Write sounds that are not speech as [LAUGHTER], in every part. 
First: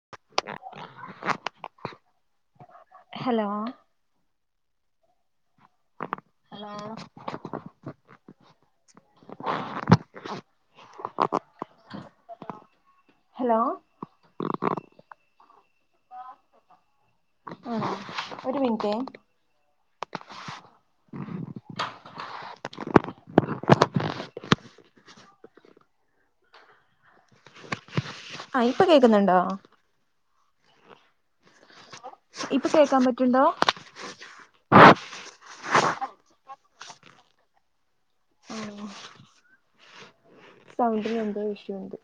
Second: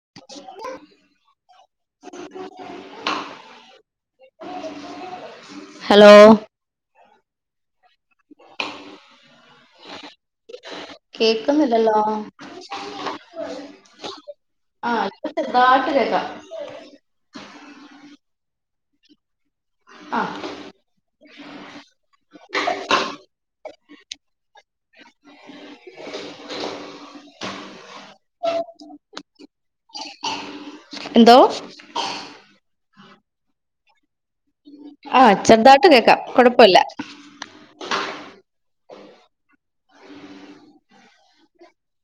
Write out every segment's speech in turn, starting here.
[INAUDIBLE] Hello hello hello [INAUDIBLE] കേക്കുന്നില്ലല്ലോ hello ആഹ് ചെറുതായിട്ട് കേൾക്കാം ആഹ് ഒരു മിനിറ്റ് ആഹ് [INAUDIBLE] ആഹ് ഇപ്പൊ കേക്കുന്നുണ്ടോ എന്തോ ഇപ്പൊ കേക്കാൻ പറ്റുണ്ടോ ആഹ് ചെറുതായിട്ട് കേൾക്കാം കൊഴപ്പില്ല ആഹ് സൗണ്ടിന് എന്തോ ഇഷ്യൂ ഉണ്ട്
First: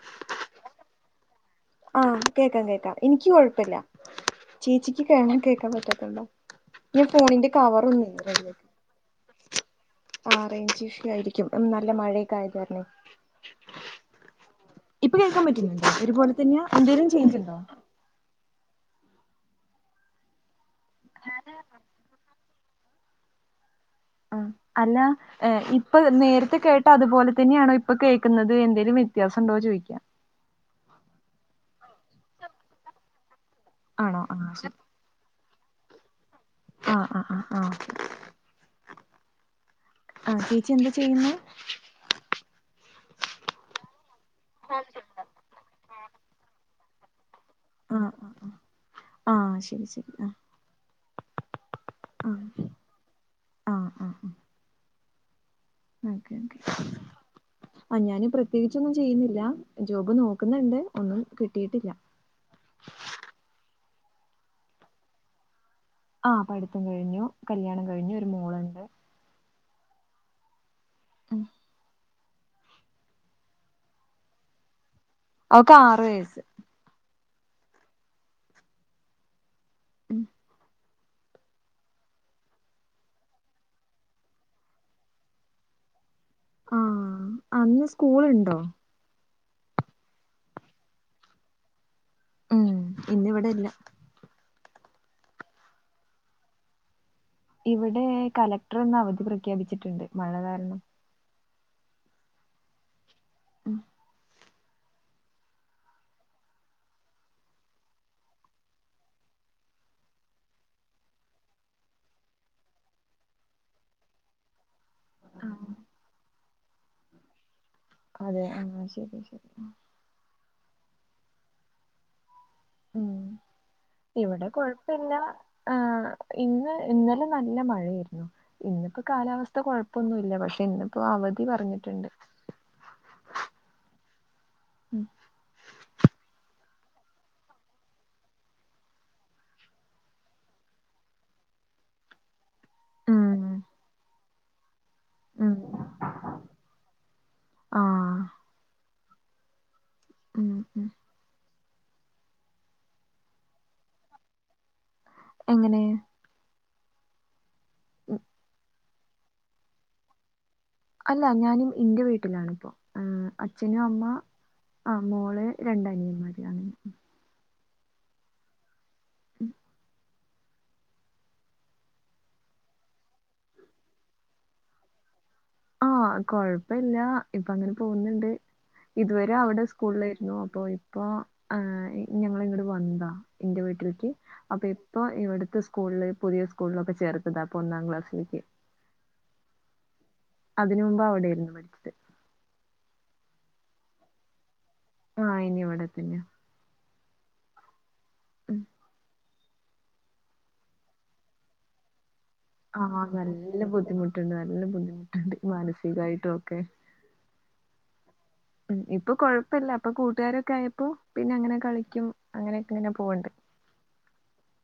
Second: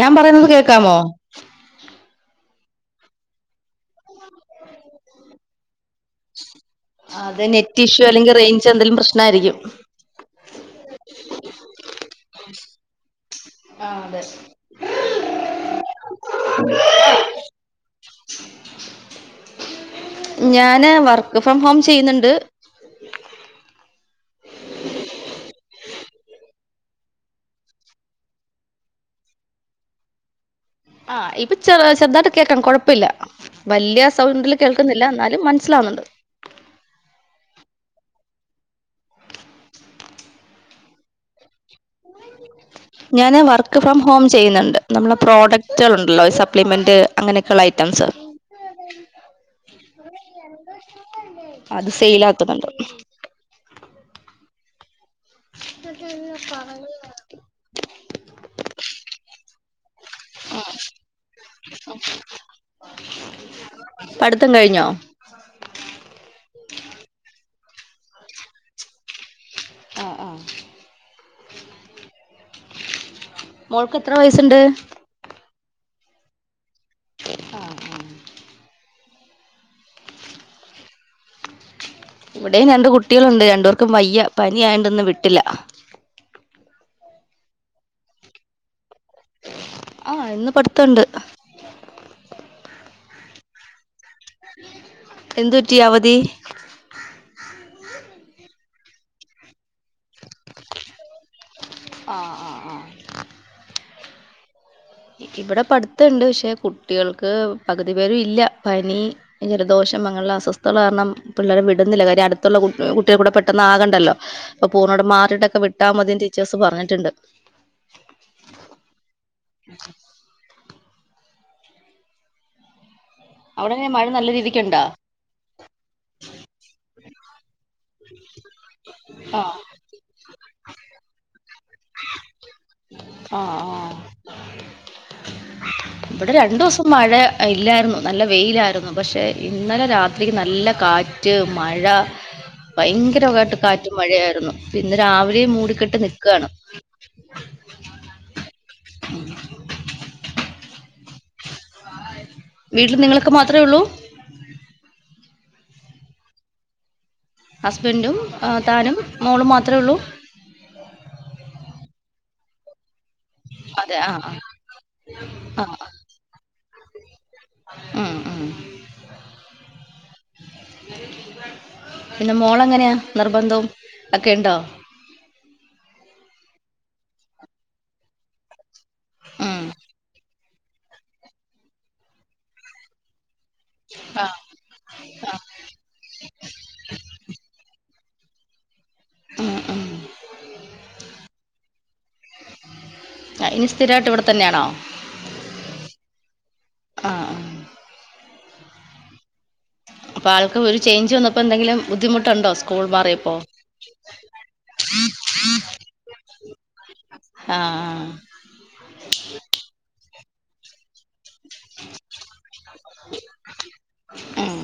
ഞാൻ പറയുന്നത് കേൾക്കാമോ ആഹ് കേക്കാ കേക്കാ എനിക്ക് കൊഴപ്പില്ല ചേച്ചിക്ക് കേൾക്കാൻ പറ്റാത്തണ്ടോ അത് നെറ്റിഷൂ അല്ലെങ്കിൽ റേഞ്ച് എന്തെങ്കിലും പ്രശ്ന ആയിരിക്കും ആഹ് റേഞ്ച് ഇഷ്യൂ ആയിരിക്കും നല്ല മഴയൊക്കെ [UNINTELLIGIBLE] ആഹ് അതെ ഇപ്പൊ കേൾക്കാൻ പറ്റുന്നണ്ടോ ഒരുപോലെ തന്നെ എന്തേലും ചെയ്ഞ്ച് ഉണ്ടോ ഞാൻ വർക്ക് ഫ്രം ഹോം ചെയ്യുന്നുണ്ട് ആഹ് അല്ല ഇപ്പ നേരത്തെ കേട്ട അതുപോലെ തന്നെയാണോ ഇപ്പൊ കേൾക്കുന്നത് എന്തേങ്കലും വ്യത്യാസം ഉണ്ടോന്ന് ചോദിക്കാ ആഹ് ഇപ്പൊ ചെറ ചെറതായിട്ട് കേൾക്കാ കുഴപ്പല്ല. വലിയ ആണോ സൗണ്ടില് ആഹ് കേൾക്കുന്നില്ല എന്നാലും മനസ്സിലാവുന്നുണ്ട്. ആഹ് ആഹ് ആഹ് ആഹ് ആഹ് ചേച്ചി എന്താ ചെയ്യുന്ന ഞാന് വർക്ക് ഫ്രം ഹോം ചെയ്യുന്നുണ്ട് നമ്മള പ്രോഡക്റ്റുകൾ ഉണ്ടല്ലോ സപ്ലിമെന്റ് അങ്ങനെയൊക്കെയുള്ള ഐറ്റംസ് ആഹ് ആഹ് ആഹ് ശരി ശരി ആഹ് അത് ആഹ് ഫെയിലാത്തുന്നുണ്ട് ആഹ് ആഹ് ഓക്കെ ഓക്കേ ആഹ് ഞാന് പ്രത്യേകിച്ചൊന്നും ചെയ്യുന്നില്ല ജോബ് നോക്കുന്നുണ്ട് ഒന്നും കിട്ടിയിട്ടില്ല. പഠിത്തം കഴിഞ്ഞോ ആഹ് പഠിത്തം കഴിഞ്ഞു കല്യാണം കഴിഞ്ഞു ഒരു മോളുണ്ട്. ആഹ് ആഹ് ഉം മോൾക്ക് എത്ര വയസ്സുണ്ട് അവക്ക ആറ് വയസ്സ്. ഉം ഇവിടയും രണ്ട് കുട്ടികളുണ്ട് രണ്ട് പേർക്കും വയ്യ പനി ആയെണ്ട്ന്ന് വിട്ടില്ല. ആഹ് അന്ന് സ്കൂളുണ്ടോ? ആഹ് ഇന്ന് പഠിത്തണ്ട്. ഉം ഇന്നിവിടെ ഇല്ല. എന്ത് പ‌റ്റി അവതി? ഇവിടെ കലക്ടർന്ന് അവധി പ്രഖ്യാപിച്ചിട്ടുണ്ട്. മഴ കാരണം. അ അ ആഹ് ഉം ഇവിടെ പഠിത്തണ്ട് ക്ഷെ കുട്ടികൾക്ക് പകുതി പേരും ഇല്ല പനി ഇലദോഷം അങ്ങനള്ള അസ്വസ്ഥത കാരണം പിള്ളേരെ വിടുന്നില്ല കാര്യ അടുത്തുള്ള കു കുട്ടിക കൂടെ പെട്ടെന്ന് ആകണ്ടല്ലോ. അപ്പ പൂർണോടെ മാറിട്ടക്കെ വിട്ടാ മതി ടീച്ചേഴ്സ് പറഞ്ഞിട്ടുണ്ട്. അതെ ആഹ് ശരി ശരി ഉം അവിടെങ്ങനെ മ ഇവിടെ കുഴപ്പല്ല ആഹ് ഇന്ന് ഇന്നലെ നല്ല മഴയായിരുന്നു. ഇന്നിപ്പോ ആഹ് കാലാവസ്ഥ കൊഴപ്പൊന്നുല്ല പക്ഷെ ഇന്നിപ്പോ അവധി പറഞ്ഞിട്ടുണ്ട്. അ ആഹ് ഉം ഇവിടെ രണ്ടുസം മഴ ഇല്ലായിരുന്നു നല്ല വെയിലായിരുന്നു പക്ഷേ ഇന്നലെ രാത്രി നല്ല കാറ്റ് മഴ [INAUDIBLE] ഭയങ്കര ഉം വായിട്ട് കാറ്റ് മഴയായിരുന്നു പിന്ന് രാവിലെയും ഉം മൂടിക്കെട്ട് നിക്കാണ്. ആഹ് [INAUDIBLE] ഉം ഉം വീട്ടില് നിങ്ങളൊക്കെ മാത്രേ ഉള്ളൂ? അങ്ങനെ ഹസ്ബൻഡും ഉം, താനും മോളും മാത്രള്ളൂ? അല്ല ഞാനും ഇന്റെ വീട്ടിലാണിപ്പോ ആഹ് അച്ഛന് അതെ അമ്മ ആ അ മോള് ആ, ആ ആ. രണ്ടനിയമ്മാര് ആണ്. ഉം ഉം ഉം പിന്നെ മോളെങ്ങനെയാ നിർബന്ധം ഒക്കെ ഉണ്ടോ ആഹ് കൊഴപ്പല്ല ഇപ്പ അങ്ങനെ പോന്നുണ്ട് ഇതുവരെ ഉം. അവിടെ സ്കൂളിലെരുന്നു ഇപ്പൊ ഞങ്ങള് ഇങ്ങട് വന്നതാ ന്റെ വീട്ടിൽക്ക് ആ, അപ്പൊ ഇപ്പൊ ഇവിടുത്തെസ് സ്കൂളില് പുതിയ സ്കൂളിലൊക്കെ ചേർത്തത അപ്പൊ ഒന്നാം ക്ലാസിലേക്ക് ഉം ഉം അതിന് മുമ്പ് അവിടായിരുന്നു പഠിച്ചത് ഇനി സ്ഥിരായിട്ട് ഇവിടെ തന്നെയാണോ ആഹ് ഇനി ഇവിടെത്തന്നാ ആഹ് ഉം പ്പ ആൾക്ക് ഒരു ചേയ്ഞ്ച് വന്നപ്പോ എന്തെങ്കിലും ബുദ്ധിമുട്ടുണ്ടോ സ് ആഹ് നല്ല ബുദ്ധിമുട്ട്ണ്ട് നല്ല ബുദ്ധിമുട്ട്ണ്ട് മാനസികായിട്ടൊക്കെ അ ആഹ് ഇപ്പൊ കൊഴപ്പല്ല അപ്പൊ കൂട്ടുകാരൊക്കായപ്പോ പിന്നെ അങ്ങനെ കളിക്കും അങ്ങനെയൊക്കെ അങ്ങനെക്കെങ്ങനെ പോവ്ണ്ട് ഉം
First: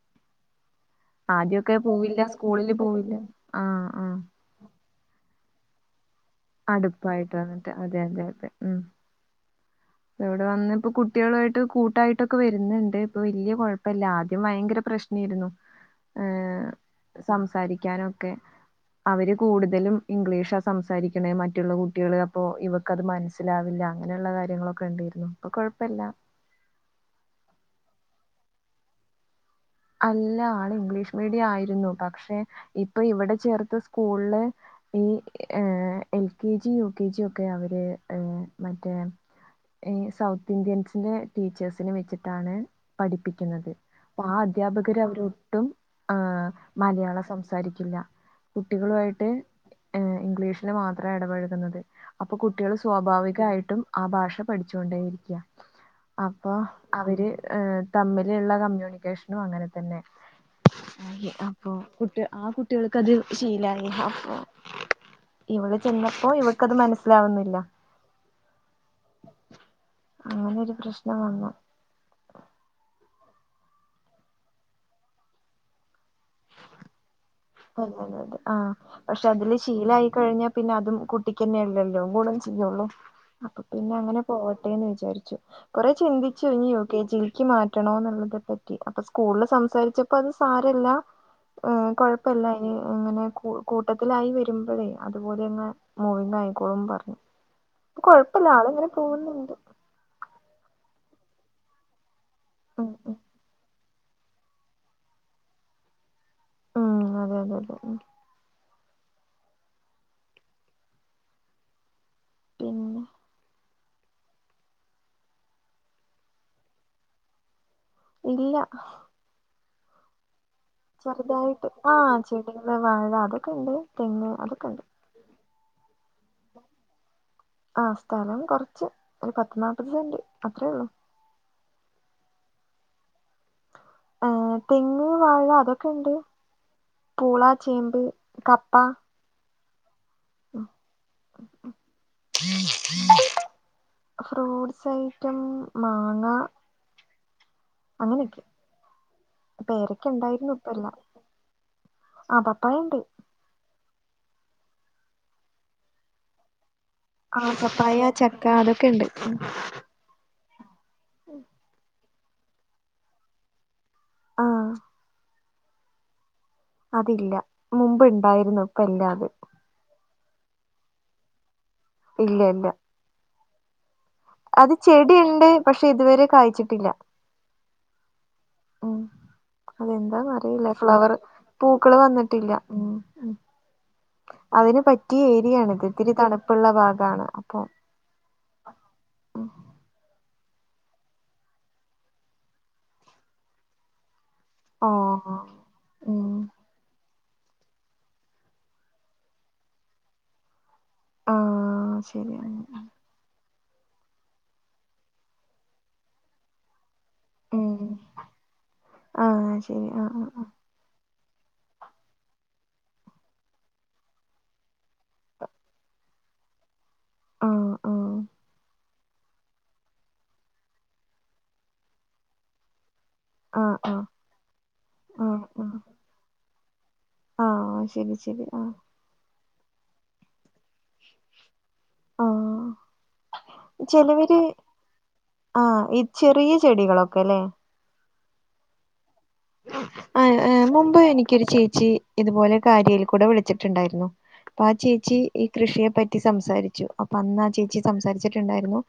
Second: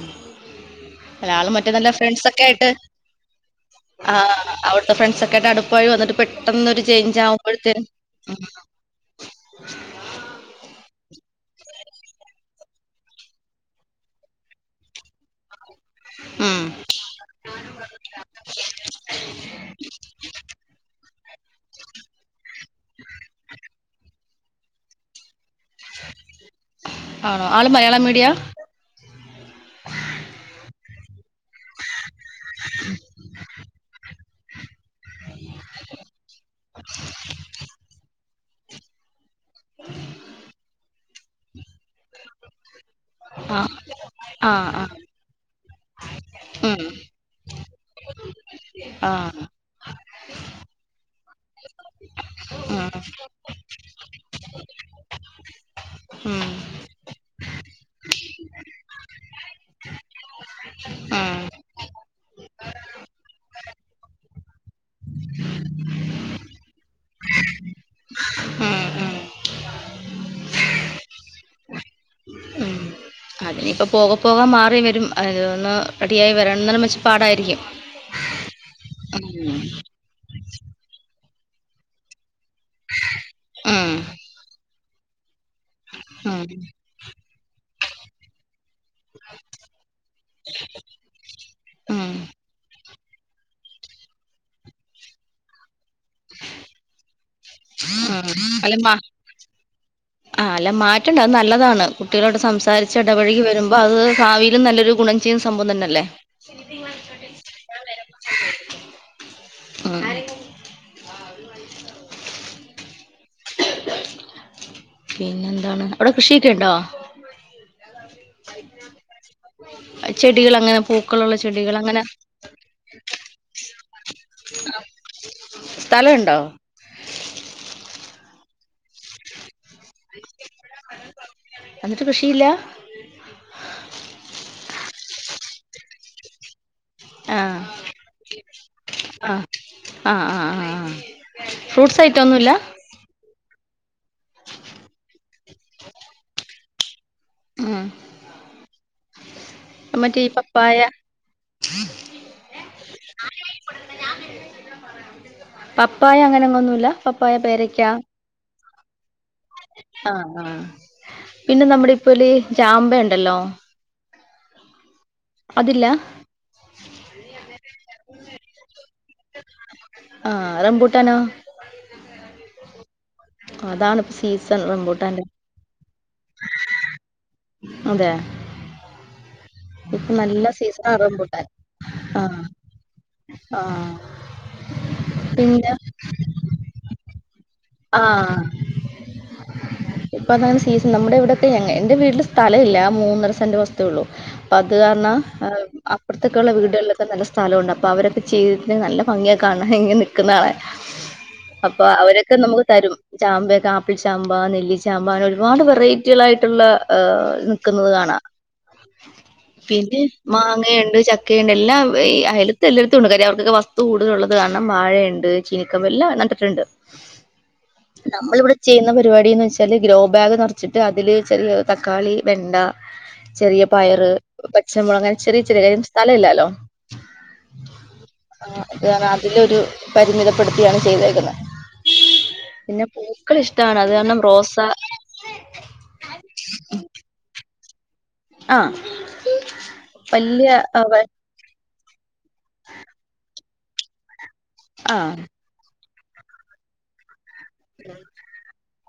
ആള് മറ്റേ ആദ്യൊക്കെ നല്ല പോവില്ല ഫ്രണ്ട്സക്കായിട്ട് സ്കൂളില് പോവില്ല ആഹ് അവ് വിടെ ഫ്രണ്ട്സക്കൊയിട്ട് അടുപ്പായി വന്നിട്ട് പെട്ടെന്ന് ഒരു ചേയ് ഞ്ച് അടുപ്പായിട്ട് വന്നിട്ട് ആവുമ്പോഴത്തിന് അതെ ഇ പ്പ ഇവിടെ വന്ന് ഇപ്പ കുട്ടികളായിട്ട് കൂട്ടായിട്ടൊക്കെ വരുന്നുണ്ട് ഇപ്പൊ വലിയ കുഴപ്പല്ല ആദ്യം ഭയങ്കര പ്രശ്നം രുന്നു ഏ ഉം. സംസാരിക്കാനൊക്കെ അവര് കൂടുതലും ഇംഗ്ലീഷാ സംസാരിക്കണെ മറ്റുള്ള കുട്ടിയാ ള് അപ്പോ ഇവ ഇക്ക അത് മനസ്സിലാവില്ല അങ്ങനെയുള്ള കാര്യങ്ങളൊക്കെ ഇ ണ്ടായിരുന്നു ഇപ്പൊ കുഴപ്പല്ല ആണോ ആള് മലയാളം മീഡിയ അല്ല ആള് ഇംഗ്ലീഷ് മീഡിയ ആയിരുന്നു പക്ഷെ ഇപ്പൊ ഇവിടെ ചേർത്ത് സ്കൂളില് ഈ L K G U K G ഒക്കെ അവര് മറ്റേ സൗത്ത് ഇന്ത്യൻസിന്റെ ടീച്ചേഴ്സിന്നെ വെച്ചിട്ടാണ് ആ പഠിപ്പിക്കുന്നത് അപ്പോ ആ അധ്യാപകര് അവരൊട്ടും ആ ഉം. മലയാളം സംസാരിക്കില്ല കുട്ടികളു ആ യിട്ട് ഇംഗ്ലീഷില് മാത്രേ എ ടപഴകുന്നത് അപ്പൊ കുട്ടികൾ ഉം. സ്വാഭാവികായിട്ടും ആ ഭാഷ പഠിച്ചുകൊണ്ടേരിക്കാ ഉം. ഉം. അപ്പൊ അവര് ഏർ തമ്മിലുള്ള കമ്മ്യൂണിക്കേഷനും അങ്ങനെ തന്നെ അ ഉം. അപ്പൊആ കുട്ടിയാൾക്ക അത് ശീലായി അപ്പൊ ഇവള് ചെന്നപ്പോ ഇവൾക്കത് മനസ്സിലാവുന്നില്ല ഉം അങ്ങനെരു പ്രശ്നം വന്നു ഇനിയിപ്പോ പോക പോകാൻ മാറി വരും അന്ന് റെഡിയ ആയി വരണം എന്നും മെച്ചപ്പാടായിരിക്കും അതെ അതെ അതെ ആ പക്ഷെ അതില് ശീലായി കഴിഞ്ഞാപിന്നെ അതും കുട്ടിക്കന്നെയല്ലല്ലോ ചെയ്യള്ളൂ അപ്പൊ ഉം. പിന്നെ അങ്ങനെ പോട്ടെന്ന് വിചാരിച്ചു കൊറെ ഉം. ചിന്തിച്ചു ഇ എൽ ജിൽ ക്ക്മാറ്റണോ എന്നുള്ളതൊക്കെ അപ്പൊ സ്കൂളിൽ സംസാരിച്ചപ്പോ അത് ഉം. സാരല്ലകൊഴ് അങ്ങനെ കൂട്ടത്തിലായി വരുമ്പഴേ അതുപോലെ ങ്ങെ മൂവിംഗ് ആയിക്കോളും പറഞ്ഞുഇപ്പൊ കൊഴപ്പല്ല ആള് ങ്ങനെ പോവു ന്നുണ്ട് ആ നല്ല മാറ്റണ്ട് അത് നല്ലതാണ് കുട്ടികളോട് ഉം സംസാരിച്ച് ഉം ഇടവഴി വരുമ്പോൾ അപ്പൊ അത് ഭാവിയിലും നല്ലൊരു ഗുണം ചെയ്യുന്ന സംഭവം തന്നെല്ലേ ഉം അതെ അതെ അതെ ഉം ഉം പിന്നെ പിന്നെന്താണ് അവിടെ കൃഷിയൊക്കെ ഇണ്ടോ ഇല്ല അത് ചെടികള് അങ്ങനെ ചെറുതായിട്ട് ചെടികൾ ആ അങ്ങനെ ചെടികൾ വാഴ അതൊക്കെണ്ട് തെങ്ങ് അതൊക്കെണ്ട്. സ്ഥലണ്ടോ. ആ സ്ഥലം കുറച്ച് ഒരു പത്ത് നാല്പ്പത് സെന്റ് അത്രയേ ഉള്ളൂ. എന്നിട്ട് കൃഷിയില്ല. ഏഹ. തെങ്ങ് വാഴ അതൊക്കെുണ്ട് പൂള ചേമ്പ് കപ്പ. ആ ആ ആ ആ ഫ്രൂട്ട്സ് ഐറ്റം ഒന്നുല്ല. ഫ്രൂട്ട്സ് ഐറ്റം മാങ്ങ. ഉം അങ്ങനെയൊക്കെ പേരൊക്ക മറ്റേ ഈ ഉണ്ടായിരുന്നു പപ്പായ ഇപ്പല്ല. ആ പപ്പായണ്ട്. പപ്പായ അങ്ങനന്നുമല്ല. ആഹ പപ്പായ ചക്ക അതൊക്കെണ്ട്. ആഹ ആഹ പിന്നെ നമ്മുടെ ഇപ്പോല് ചാമ്പ ഉണ്ടല്ലോ. ആഹ അതില്ല അതില്ല മുമ്പ് ഉണ്ടായിരുന്നു. ആഹ് റംബൂട്ടാനോ. ഇല്ല ഇല്ല. അതാണ്ഇപ്പ സീസൺ അത് റംബൂട്ടാന്റെ. ചെടിയുണ്ട് പക്ഷെ ഇതുവരെ കഴിച്ചിട്ടില്ല. അതെ ഉം ഇപ്പൊ നല്ല അതെന്താന്നറിയില്ല സീസണാ ഫ്ലവറ്. റംബൂട്ടാൻ പൂക്കള് ആഹ് വന്നിട്ടില്ല. ആഹ് അതിന് പറ്റിയ പിന്നെ ഏരിയാണിത് ഇത്തിരി തണ്പ്പ്‌ള്ള ഭാഗാണ് അപ്പൊ. ആ ഹ് [INAUDIBLE] ഇപ്പഎന്തായാലും സീസൺ നമ്മടെ ഇവടൊക്കെ ഞങ്ങേ എന്റെ വീട്ട്ല് സ്ഥലോവില്ല ആ മൂന്നരസെന്റ് വസ്തുവൊള്ളു. അപ്പത് കാരണഞങ്ങള് ഓഹ് അ- ഉം അപ്പർത്തോക്കെഉള്ള വീടുകളിലൊക്കെ ന്നല്ല സ്ഥലോണ്ട് അപ്പ അവരൊക്കെ ചെയ്തിരിക്കിന് നല്ല ഭംഗിയ കാണാൻ ഇങ്ങനെ നിക്കുന്നത് കാണാൻ. [INAUDIBLE] അപ്പ ശരി അവരൊക്കെ ന്നമുക്ക് തരും. ചാമ്പയൊക്കെ ആപ്പിൾചാമ്പ നെല്ലിച്ചാമ്പ അങ്ങനെ ഒരുപാട് വെറൈറ്റികളായിട്ടുള്ള ഏ ഉം ന്നിക്കുന്നത് കാണാ ആഹ് ശരി പിനെ ആഹ് മാങ്ങയുണ്ട് ചക് ക്കയിണ്ട് എല്ലാവ് ഈ അയലത്ത് എല്ലോര്ത്തുണ്ട് കാര്യം അവർക്കൊക്കെ വസ്തു കൂടുതലുള്ളത് കാരണം വാഴയ്ണ്ട്. ചിനിക്കമ്പ് എല്ലാന്നട്ട് ട്ട് ണ്ട്. ആഹ് ആഹ് ന്നമ്മള്വ്ടെ ചെയ്യുന്ന പരിപാടിന്ന് വെച്ച ചാല് ഗ്രോ ബാഗ് ന്നറച്ചിട്ട് അതില് ചെറിയ തക്കാളി വെണ്ട. ചെറിയ ആഹ് ആഹ് പയറ് പച്ചമുളക് അങ്ങനെ ചെറിയ ആഹ് ചെറിയ ആഹ് സ്ഥലം ഇല്ലാലോ. ആഹ് ശരി ശരി ആ ആഹ് ഇത്പറഞാ അതിലൊരു പരിമിതപ്പെടുത്തിയാണ് ചെയ്തേക്കുന്നെ. പിനെ ആഹ് പൂക്കളിഷ്ട്ടവാണ് അത് കാരണം റോസ ആ ഈ ച്ചെറിയ ചെടികളൊക്കെലെ ആ ത് വല്യാ സവ്- എക്കൊരു ചേച്ചി ഇതുപോലെ കാര്യേൽ കൂടെ വിളിച്ച് ട്ട്ണ്ടാ യ്രുന്നു അപ്പൊ ആ ചേച്ചി ആഹ് കൃഷിയെ പറ്റി സംസാരിച്ചു അപ്പ അന്നാ ചേച്ചി സംസാരിച്ചിട്ട് ണ്ടായിരുന്നു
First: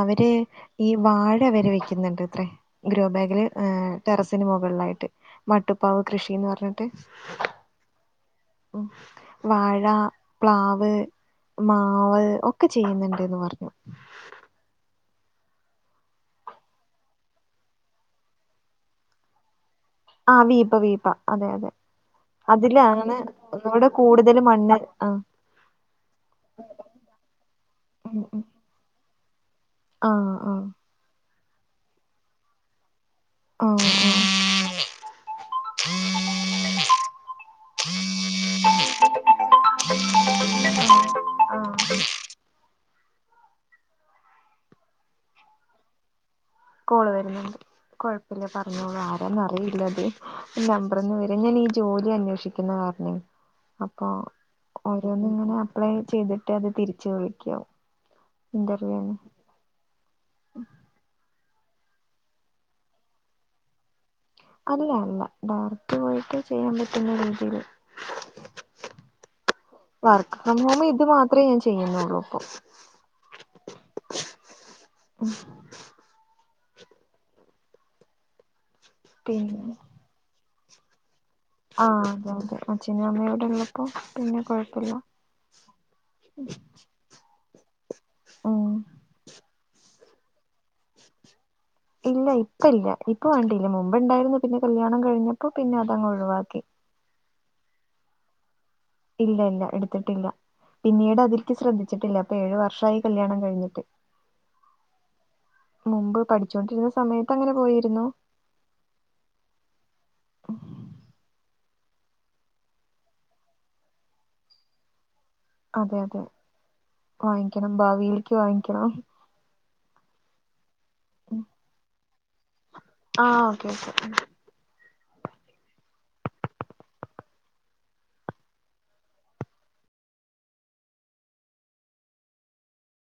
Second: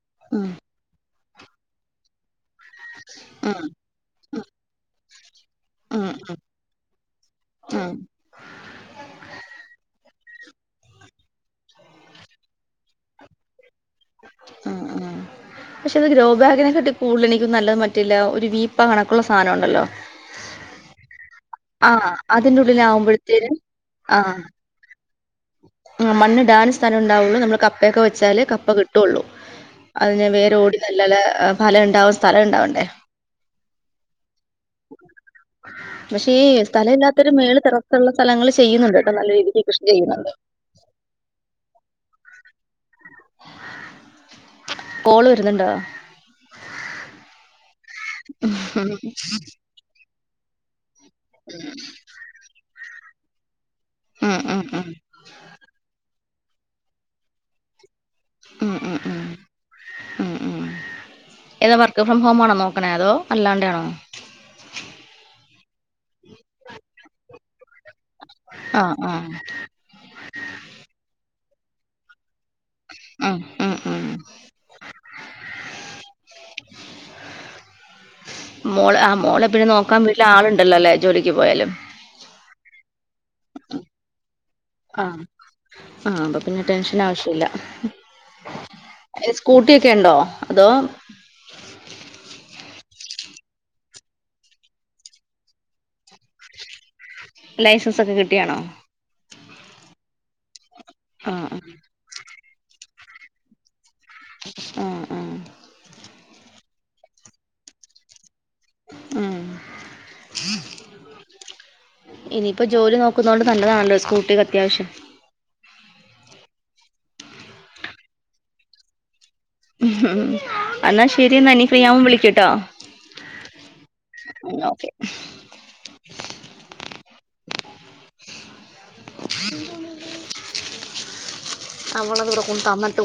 അവര്. ഉം ഈ വാഴ അവരെ വെക്ക്ന്ന് ണ്ട് ത്രേ ഗ്രോ ബാഗില് ഉം ഏ ട്ടറസിന് മുകളിലായിട്ട്. മട്ടുപ്പാവ് ഉം ഉം കൃഷിന്ന് പറഞ്ഞിട്ട്. ഉം വാഴാ പ്ലാവ്. മാവ് ഒക്കെ ചെയ്യുന്നുണ്ട്ന്ന് പറഞ്ഞു. അ അ പശെ അത് ഗ്രോ ബാഗിനെ കാട്ടി കൂടുതല് എനിക്കും നല്ലത് മറ്റ്ല്ല ഒരു വീപ്പാ കണക്കുള്ള സാനോം ഉണ്ടല്ലോ. ആഹ്. വീപ്പ വീപ്പ അതെ അതെ. ആഹ് അതിന്റെ അതില് അങ്ങനെ ഉള്ളിലാവുമ്പോഴത്തേനും ഒന്നുകൂടെ കൂടുതല് മണ്ണ് ആ. ആ മണ്ണ്ടാൻ സ്ഥലൊണ്ടാവൊള്ളൂ നമ്മള് കപ്പയൊക്കെ ഉം വെച്ചാൽ ഉം കപ്പ കിട്ടൊള്ളൂ. ആ ഹ് വേരോടി നല്ല ല ബലം ഇണ്ടാവ സ്ഥലം ഇണ്ടാവണ്ടേ. അ പക്ഷേ ഈ സ്ഥലൊഇല്ലാത്തൊരു മേള് ട്ടെറസ്സുള്ള സ്ഥലങ്ങള്ല് ചെയ്യുന്നുണ്ട് ട്ടോ ന്നല്ല രീതിക്ക് കൃഷി ചെയ്യുന്നുണ്ട്. ആ ആ കോള് വെരുന്നുണ്ടാ. കോള് വരുന്നുണ്ട് കൊഴപ്പില്ല ഉം പറഞ്ഞോളൂ ആരാന്നറിയില്ലത്. നമ്പർന്ന് വെരാ ഞനീ ജോലി അന്വേഷിക്കുന്ന കാര്നെ അപ്പൊ ഉം ഉം ഉം ഓരോന്ന്ങ്ങനെ അപ്ലൈ ചെയ്തിട്ട് അത് തിരിച്ച് വിളിക്കും. ഇന്റർവ്യൂന് അ അ ഏതാ വർക്ക് ഫ്രം ഹോം ആണോ ന്നോക്കണേ അതോ അല്ലാണ്ടെ യാണോ. അല്ല അല്ല ഡയറക്റ്റ് പോയിട്ട് ചെയ്യാൻ പറ്റുന്ന രീതിയില്. അ അ വർക്ക് ഫ്രം ഹോം ഇത് മാത്രെ ഞാൻ ചെയ്യുന്നൊള്ളൂ ഇപ്പൊ. അ ഹ് [UNINTELLIGIBLE] മോള് ആ മോളെ പിനെ പിന്നെ ന്നോക്കാൻ വീട്ട്ല് ആള്ണ്ടല്ലല്ലേ ജോലിക്ക് പോയാല്. ആ അതെ അതെ അഛനും അമ്മയും ഇവ്ടെ ഇള്ളപ്പോ പിനെ കൊഴ- ആ ആഹ അപ്പപിനെ ട്ടെൻഷനാ ആവശ്യല്ല. ഉം എ സ്കൂട്ട്യൊക്കെ ഇണ്ടോ അതോ. ഇല്ല ഇപ്പ ഇല്ല ഇപ്പൊ വണ്ടില്ല മുമ്പുണ്ടായിരുന്നു പിന്നെ കല്യാണം കഴിഞ്ഞപ്പോ പിന്നെ അതങ്ങ് ഒഴിവാക്കി ലൈസൻസ് ഒക്കെ കിട്ടിയാണോ ഇല്ല ഇല്ല എടുത്തിട്ടില്ല പിന്നീട് ആ അതില്ക്ക് ശ്രദ്ധിച്ചിട്ടില്ല ഏഴു വർഷായി കല്യാണം കഴിഞ്ഞിട്ട് ആഹ് മുമ്പ് പഠിച്ചുകൊണ്ടിരുന്ന സമയത്ത് അങ്ങനെ പോയിരുന്നു ഉം ഇനിയിപ്പോ ജോലി നോക്കുന്നോണ്ട് നല്ലതാണല്ലോ സ്കൂട്ടികെ അത്യാവശ്യം അതെ അതെ വാങ്ങിക്കണം ഭാവിയിലേക്ക് വാങ്ങിക്കണം എന്നാ ശരിന്നാ നീ ഫ്രീയാമ്പോ വിളിക്ക്ട്ടോ ആഹ് ഓക്കെ ക്കെ ഉം ഓക്കെ [UNINTELLIGIBLE] അവളതിവിടെ കൊണ്ട് തന്നിട്ടു